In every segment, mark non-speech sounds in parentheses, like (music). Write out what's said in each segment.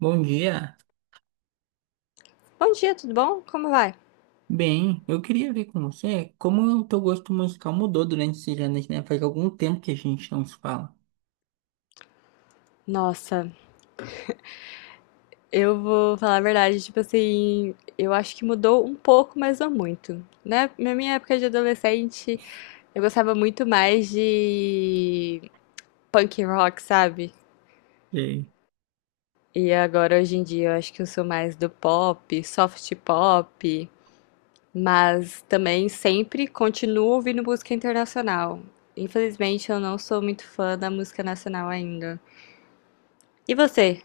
Bom dia. Bom dia, tudo bom? Como vai? Bem, eu queria ver com você como o teu gosto musical mudou durante esses anos, né? Faz algum tempo que a gente não se fala. Nossa, eu vou falar a verdade, tipo assim, eu acho que mudou um pouco, mas não muito. Né? Na minha época de adolescente, eu gostava muito mais de punk rock, sabe? E E agora, hoje em dia, eu acho que eu sou mais do pop, soft pop, mas também sempre continuo ouvindo música internacional. Infelizmente, eu não sou muito fã da música nacional ainda. E você?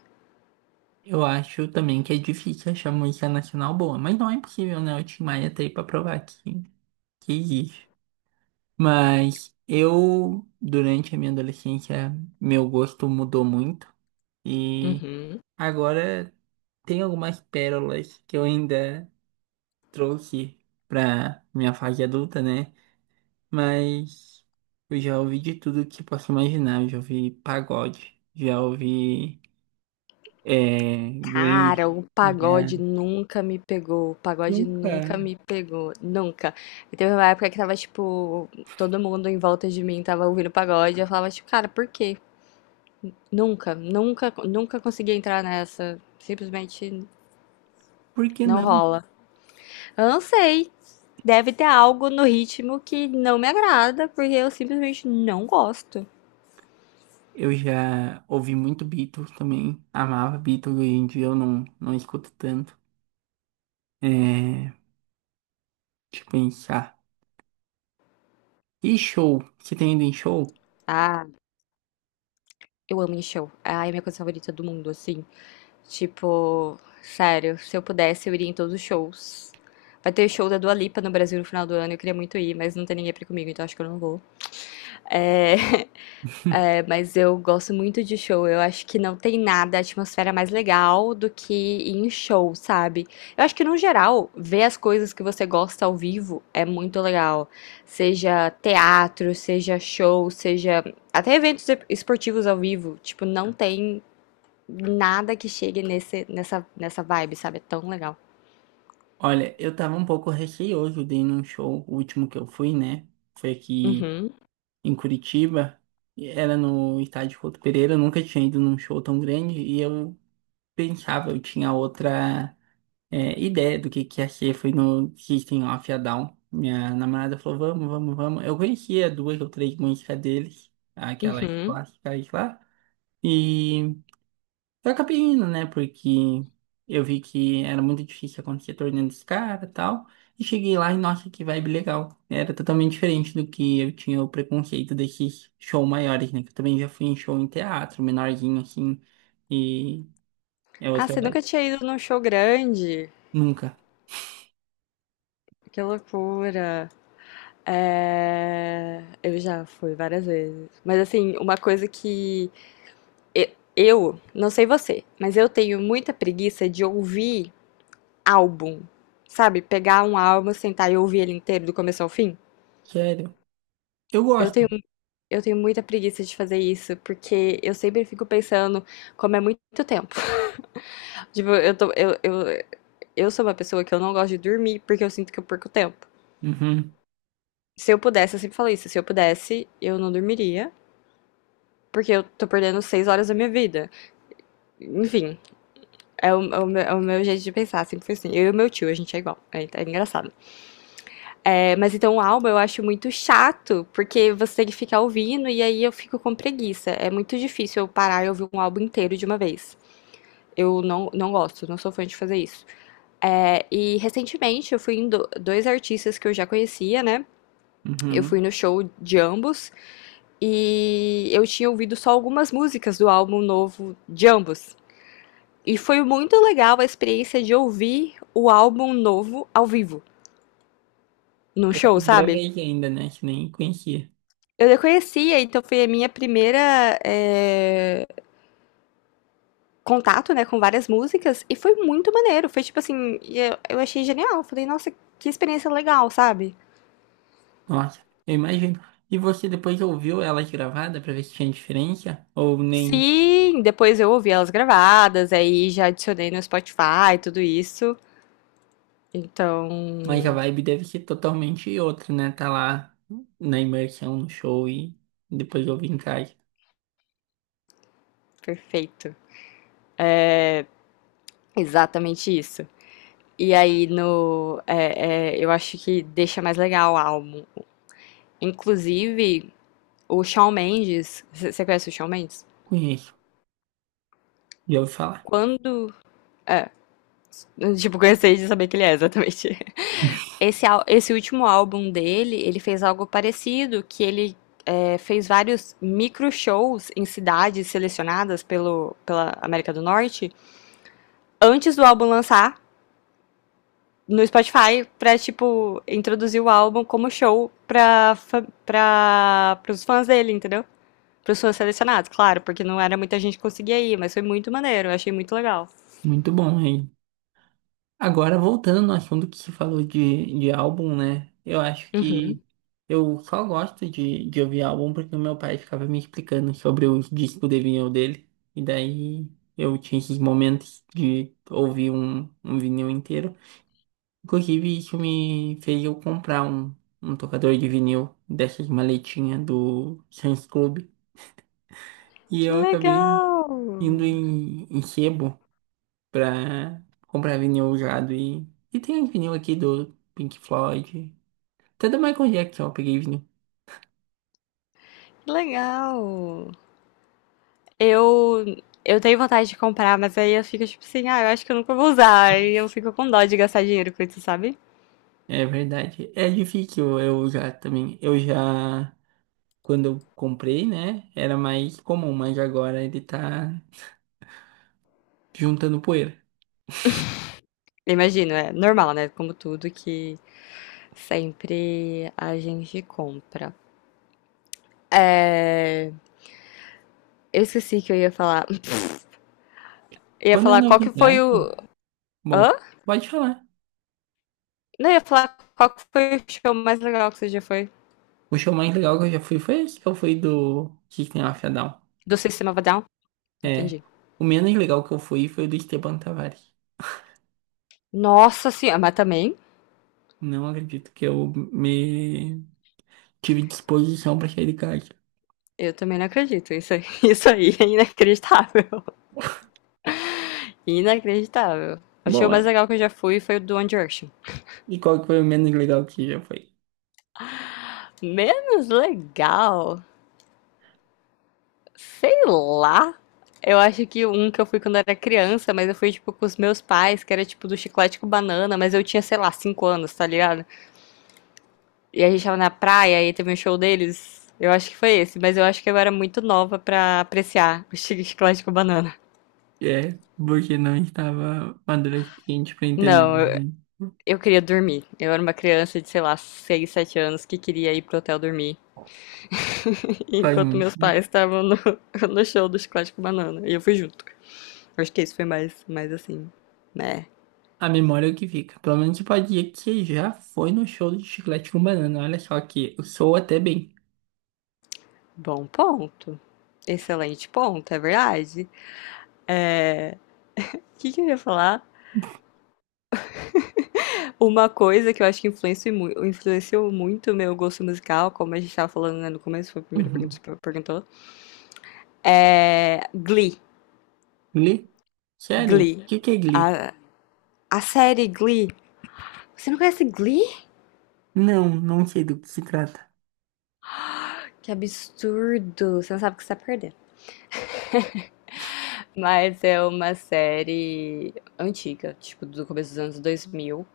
eu acho também que é difícil achar música nacional boa, mas não é impossível, né? O Tim Maia tá aí pra provar que existe. Mas eu, durante a minha adolescência, meu gosto mudou muito e Uhum. agora tem algumas pérolas que eu ainda trouxe pra minha fase adulta, né? Mas eu já ouvi de tudo que posso imaginar. Eu já ouvi pagode, já ouvi Cara, grunge, o já... pagode nunca me pegou. O pagode nunca Nunca. me pegou. Nunca. E teve uma época que tava, tipo, todo mundo em volta de mim tava ouvindo pagode. Eu falava, tipo, cara, por quê? Nunca, nunca, nunca consegui entrar nessa. Simplesmente Por que não não? rola. Eu não sei. Deve ter algo no ritmo que não me agrada, porque eu simplesmente não gosto. Eu já ouvi muito Beatles também. Amava Beatles, hoje em dia eu não escuto tanto. É, deixa eu pensar. E show? Você tem ido em show? Ah, eu amo em show. Ah, é a minha coisa favorita do mundo, assim. Tipo, sério, se eu pudesse, eu iria em todos os shows. Vai ter show da Dua Lipa no Brasil no final do ano, eu queria muito ir, mas não tem ninguém pra ir comigo, então acho que eu não vou. É, (laughs) (laughs) é, mas eu gosto muito de show, eu acho que não tem nada, a atmosfera mais legal do que ir em show, sabe? Eu acho que no geral, ver as coisas que você gosta ao vivo é muito legal. Seja teatro, seja show, seja até eventos esportivos ao vivo, tipo, não tem nada que chegue nessa vibe, sabe? É tão legal. Olha, eu tava um pouco receoso de ir num show, o último que eu fui, né? Foi aqui Uhum, em Curitiba, e era no estádio Couto Pereira, eu nunca tinha ido num show tão grande e eu pensava, eu tinha outra ideia do que ia ser, foi no System of a Down. Minha namorada falou, vamos, vamos, vamos. Eu conhecia duas ou três músicas deles, aquelas uhum. clássicas lá, e eu acabei indo, né? Porque eu vi que era muito difícil acontecer torneio dos caras e tal. E cheguei lá e, nossa, que vibe legal. Era totalmente diferente do que eu tinha o preconceito desses shows maiores, né? Que eu também já fui em show em teatro, menorzinho, assim. E é Ah, outra você vibe. nunca tinha ido num show grande? Nunca. Que loucura. Eu já fui várias vezes. Mas assim, uma coisa que eu, não sei você, mas eu tenho muita preguiça de ouvir álbum. Sabe? Pegar um álbum, sentar e ouvir ele inteiro do começo ao fim. Sério. Eu Eu gosto. tenho, eu tenho muita preguiça de fazer isso, porque eu sempre fico pensando, como é muito tempo. Tipo, eu sou uma pessoa que eu não gosto de dormir porque eu sinto que eu perco tempo. Uhum, Se eu pudesse, eu sempre falo isso, se eu pudesse, eu não dormiria, porque eu tô perdendo 6 horas da minha vida. Enfim, é o meu jeito de pensar, sempre foi assim. Eu e o meu tio, a gente é igual, é, é engraçado. É, mas então o álbum eu acho muito chato, porque você tem que ficar ouvindo e aí eu fico com preguiça. É muito difícil eu parar e ouvir um álbum inteiro de uma vez. Eu não gosto, não sou fã de fazer isso. É, e recentemente eu fui em dois artistas que eu já conhecia, né? Eu uhum. fui no show de ambos e eu tinha ouvido só algumas músicas do álbum novo de ambos. E foi muito legal a experiência de ouvir o álbum novo ao vivo, num Pela show, primeira sabe? vez ainda, né? Que nem conhecia. Eu já conhecia, então foi a minha primeira contato, né, com várias músicas e foi muito maneiro. Foi tipo assim, eu achei genial. Falei, nossa, que experiência legal, sabe? Nossa, eu imagino. E você depois ouviu ela gravada pra ver se tinha diferença? Ou nem. Sim, depois eu ouvi elas gravadas, aí já adicionei no Spotify, tudo isso. Então, Mas a vibe deve ser totalmente outra, né? Tá lá na imersão, no show e depois eu vim em casa. perfeito. Exatamente isso. E aí no, eu acho que deixa mais legal o álbum. Inclusive, o Shawn Mendes, você conhece o Shawn Mendes? Conheço, já ouvi falar. Quando tipo, gostei de saber que ele é, exatamente. (laughs) Esse, esse último álbum dele, ele fez algo parecido, que ele fez vários micro shows em cidades selecionadas pelo, pela América do Norte, antes do álbum lançar no Spotify, pra, tipo, introduzir o álbum como show pra, pros fãs dele, entendeu? Pros fãs selecionados, claro, porque não era muita gente que conseguia ir, mas foi muito maneiro, eu achei muito legal. Muito bom, hein? Agora, voltando ao assunto que você falou de álbum, né? Eu acho que Uhum. eu só gosto de ouvir álbum porque o meu pai ficava me explicando sobre os discos de vinil dele. E daí eu tinha esses momentos de ouvir um vinil inteiro. Inclusive, isso me fez eu comprar um tocador de vinil dessas maletinhas do Sam's Club. E Que eu acabei indo legal! em sebo pra comprar vinil usado. E tem vinil aqui do Pink Floyd. Até do Michael Jackson eu peguei vinil. Que legal! Eu eu tenho vontade de comprar, mas aí eu fico tipo assim, ah, eu acho que eu nunca vou usar. E eu fico com dó de gastar dinheiro com isso, sabe? É verdade. É difícil eu usar também. Eu já, quando eu comprei, né, era mais comum, mas agora ele tá juntando poeira. Eu imagino, é normal, né? Como tudo que sempre a gente compra. É... Eu esqueci que eu ia falar. (laughs) Eu ia Quando é falar qual que foi novidade, o. bom, Hã? pode falar. Não, eu ia falar qual que foi o show mais legal que você já foi. O show mais legal que eu já fui foi esse que eu fui do System of a Down. Do Sistema of a Down? É. Entendi. O menos legal que eu fui foi o do Esteban Tavares. Nossa senhora, mas também, Não acredito que eu me tive disposição pra sair de casa. eu também não acredito. Isso, (laughs) isso aí é inacreditável. Inacreditável. O show Bom, mais é. legal que eu já fui foi o do One Direction. E qual que foi o menos legal que já foi? Menos legal? Sei lá. Eu acho que um que eu fui quando era criança, mas eu fui, tipo, com os meus pais, que era, tipo, do Chiclete com Banana, mas eu tinha, sei lá, 5 anos, tá ligado? E a gente tava na praia e teve um show deles. Eu acho que foi esse, mas eu acho que eu era muito nova pra apreciar o (laughs) Chiclete com Banana. É, porque não estava maduro o suficiente pra Não, entender, né? eu queria dormir. Eu era uma criança de, sei lá, 6, 7 anos que queria ir pro hotel dormir, Faz enquanto muito meus sentido. pais estavam no, (laughs) no show do Chiclete com Banana. E eu fui junto. Acho que esse foi mais, mais assim, né? A memória é o que fica. Pelo menos você pode dizer que você já foi no show de Chiclete com Banana. Olha só que eu sou até bem. Bom ponto. Excelente ponto, é verdade. O que, que eu ia falar? Uma coisa que eu acho que influenciou, influenciou muito o meu gosto musical, como a gente tava falando, né, no começo, foi a primeira pergunta Uhum. que você perguntou, é Glee. Glee? Sério? O Glee. que que é Glee? A, a série Glee. Você não conhece Glee? Não, não sei do que se trata. Que absurdo. Você não sabe o que você tá perdendo. Mas é uma série antiga, tipo, do começo dos anos 2000,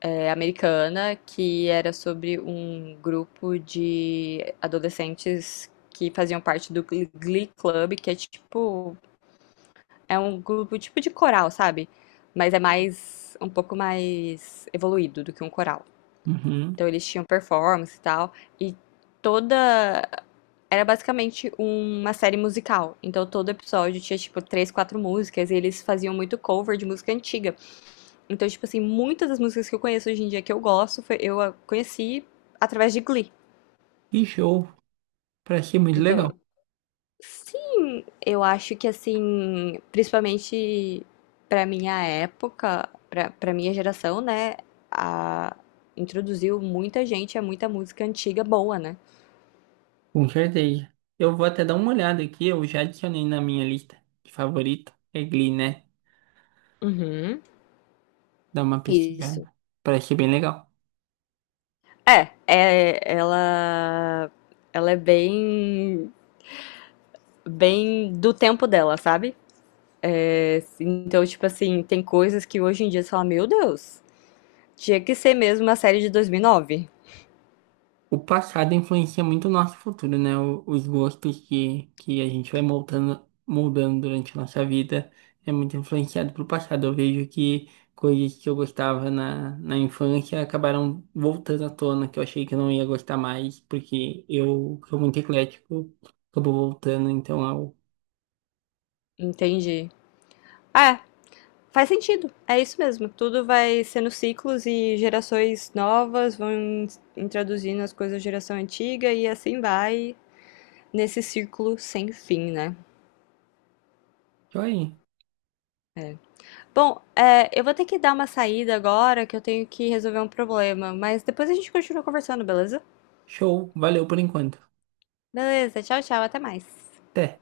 é, americana, que era sobre um grupo de adolescentes que faziam parte do Glee Club, que é tipo, é um grupo tipo de coral, sabe? Mas é mais, um pouco mais evoluído do que um coral. Uhum. Então eles tinham performance e tal. E toda. Era basicamente uma série musical. Então todo episódio tinha, tipo, três, quatro músicas. E eles faziam muito cover de música antiga. Então, tipo assim, muitas das músicas que eu conheço hoje em dia que eu gosto, eu a conheci através de Glee. Que show! Parece ser muito legal. Então, sim, eu acho que assim, principalmente pra minha época, pra para minha geração, né, a- introduziu muita gente a muita música antiga boa, né? Com certeza. Eu vou até dar uma olhada aqui, eu já adicionei na minha lista de favorita. É Glee, né? Uhum. Dá uma Isso. pesquisada. Parece ser bem legal. É, ela, ela é bem, bem do tempo dela, sabe? É, então, tipo assim, tem coisas que hoje em dia você fala, meu Deus, tinha que ser mesmo uma série de 2009. O passado influencia muito o nosso futuro, né? O- os gostos que a gente vai moldando, moldando durante a nossa vida é muito influenciado pelo passado. Eu vejo que coisas que eu gostava na infância acabaram voltando à tona, que eu achei que eu não ia gostar mais, porque eu sou muito eclético, acabou voltando, então é o... Entendi. É, faz sentido. É isso mesmo. Tudo vai sendo ciclos e gerações novas vão introduzindo as coisas da geração antiga e assim vai nesse círculo sem fim, né? Joia. Bom, é, eu vou ter que dar uma saída agora que eu tenho que resolver um problema, mas depois a gente continua conversando, beleza? Show, valeu por enquanto. Beleza, tchau, tchau, até mais. Até.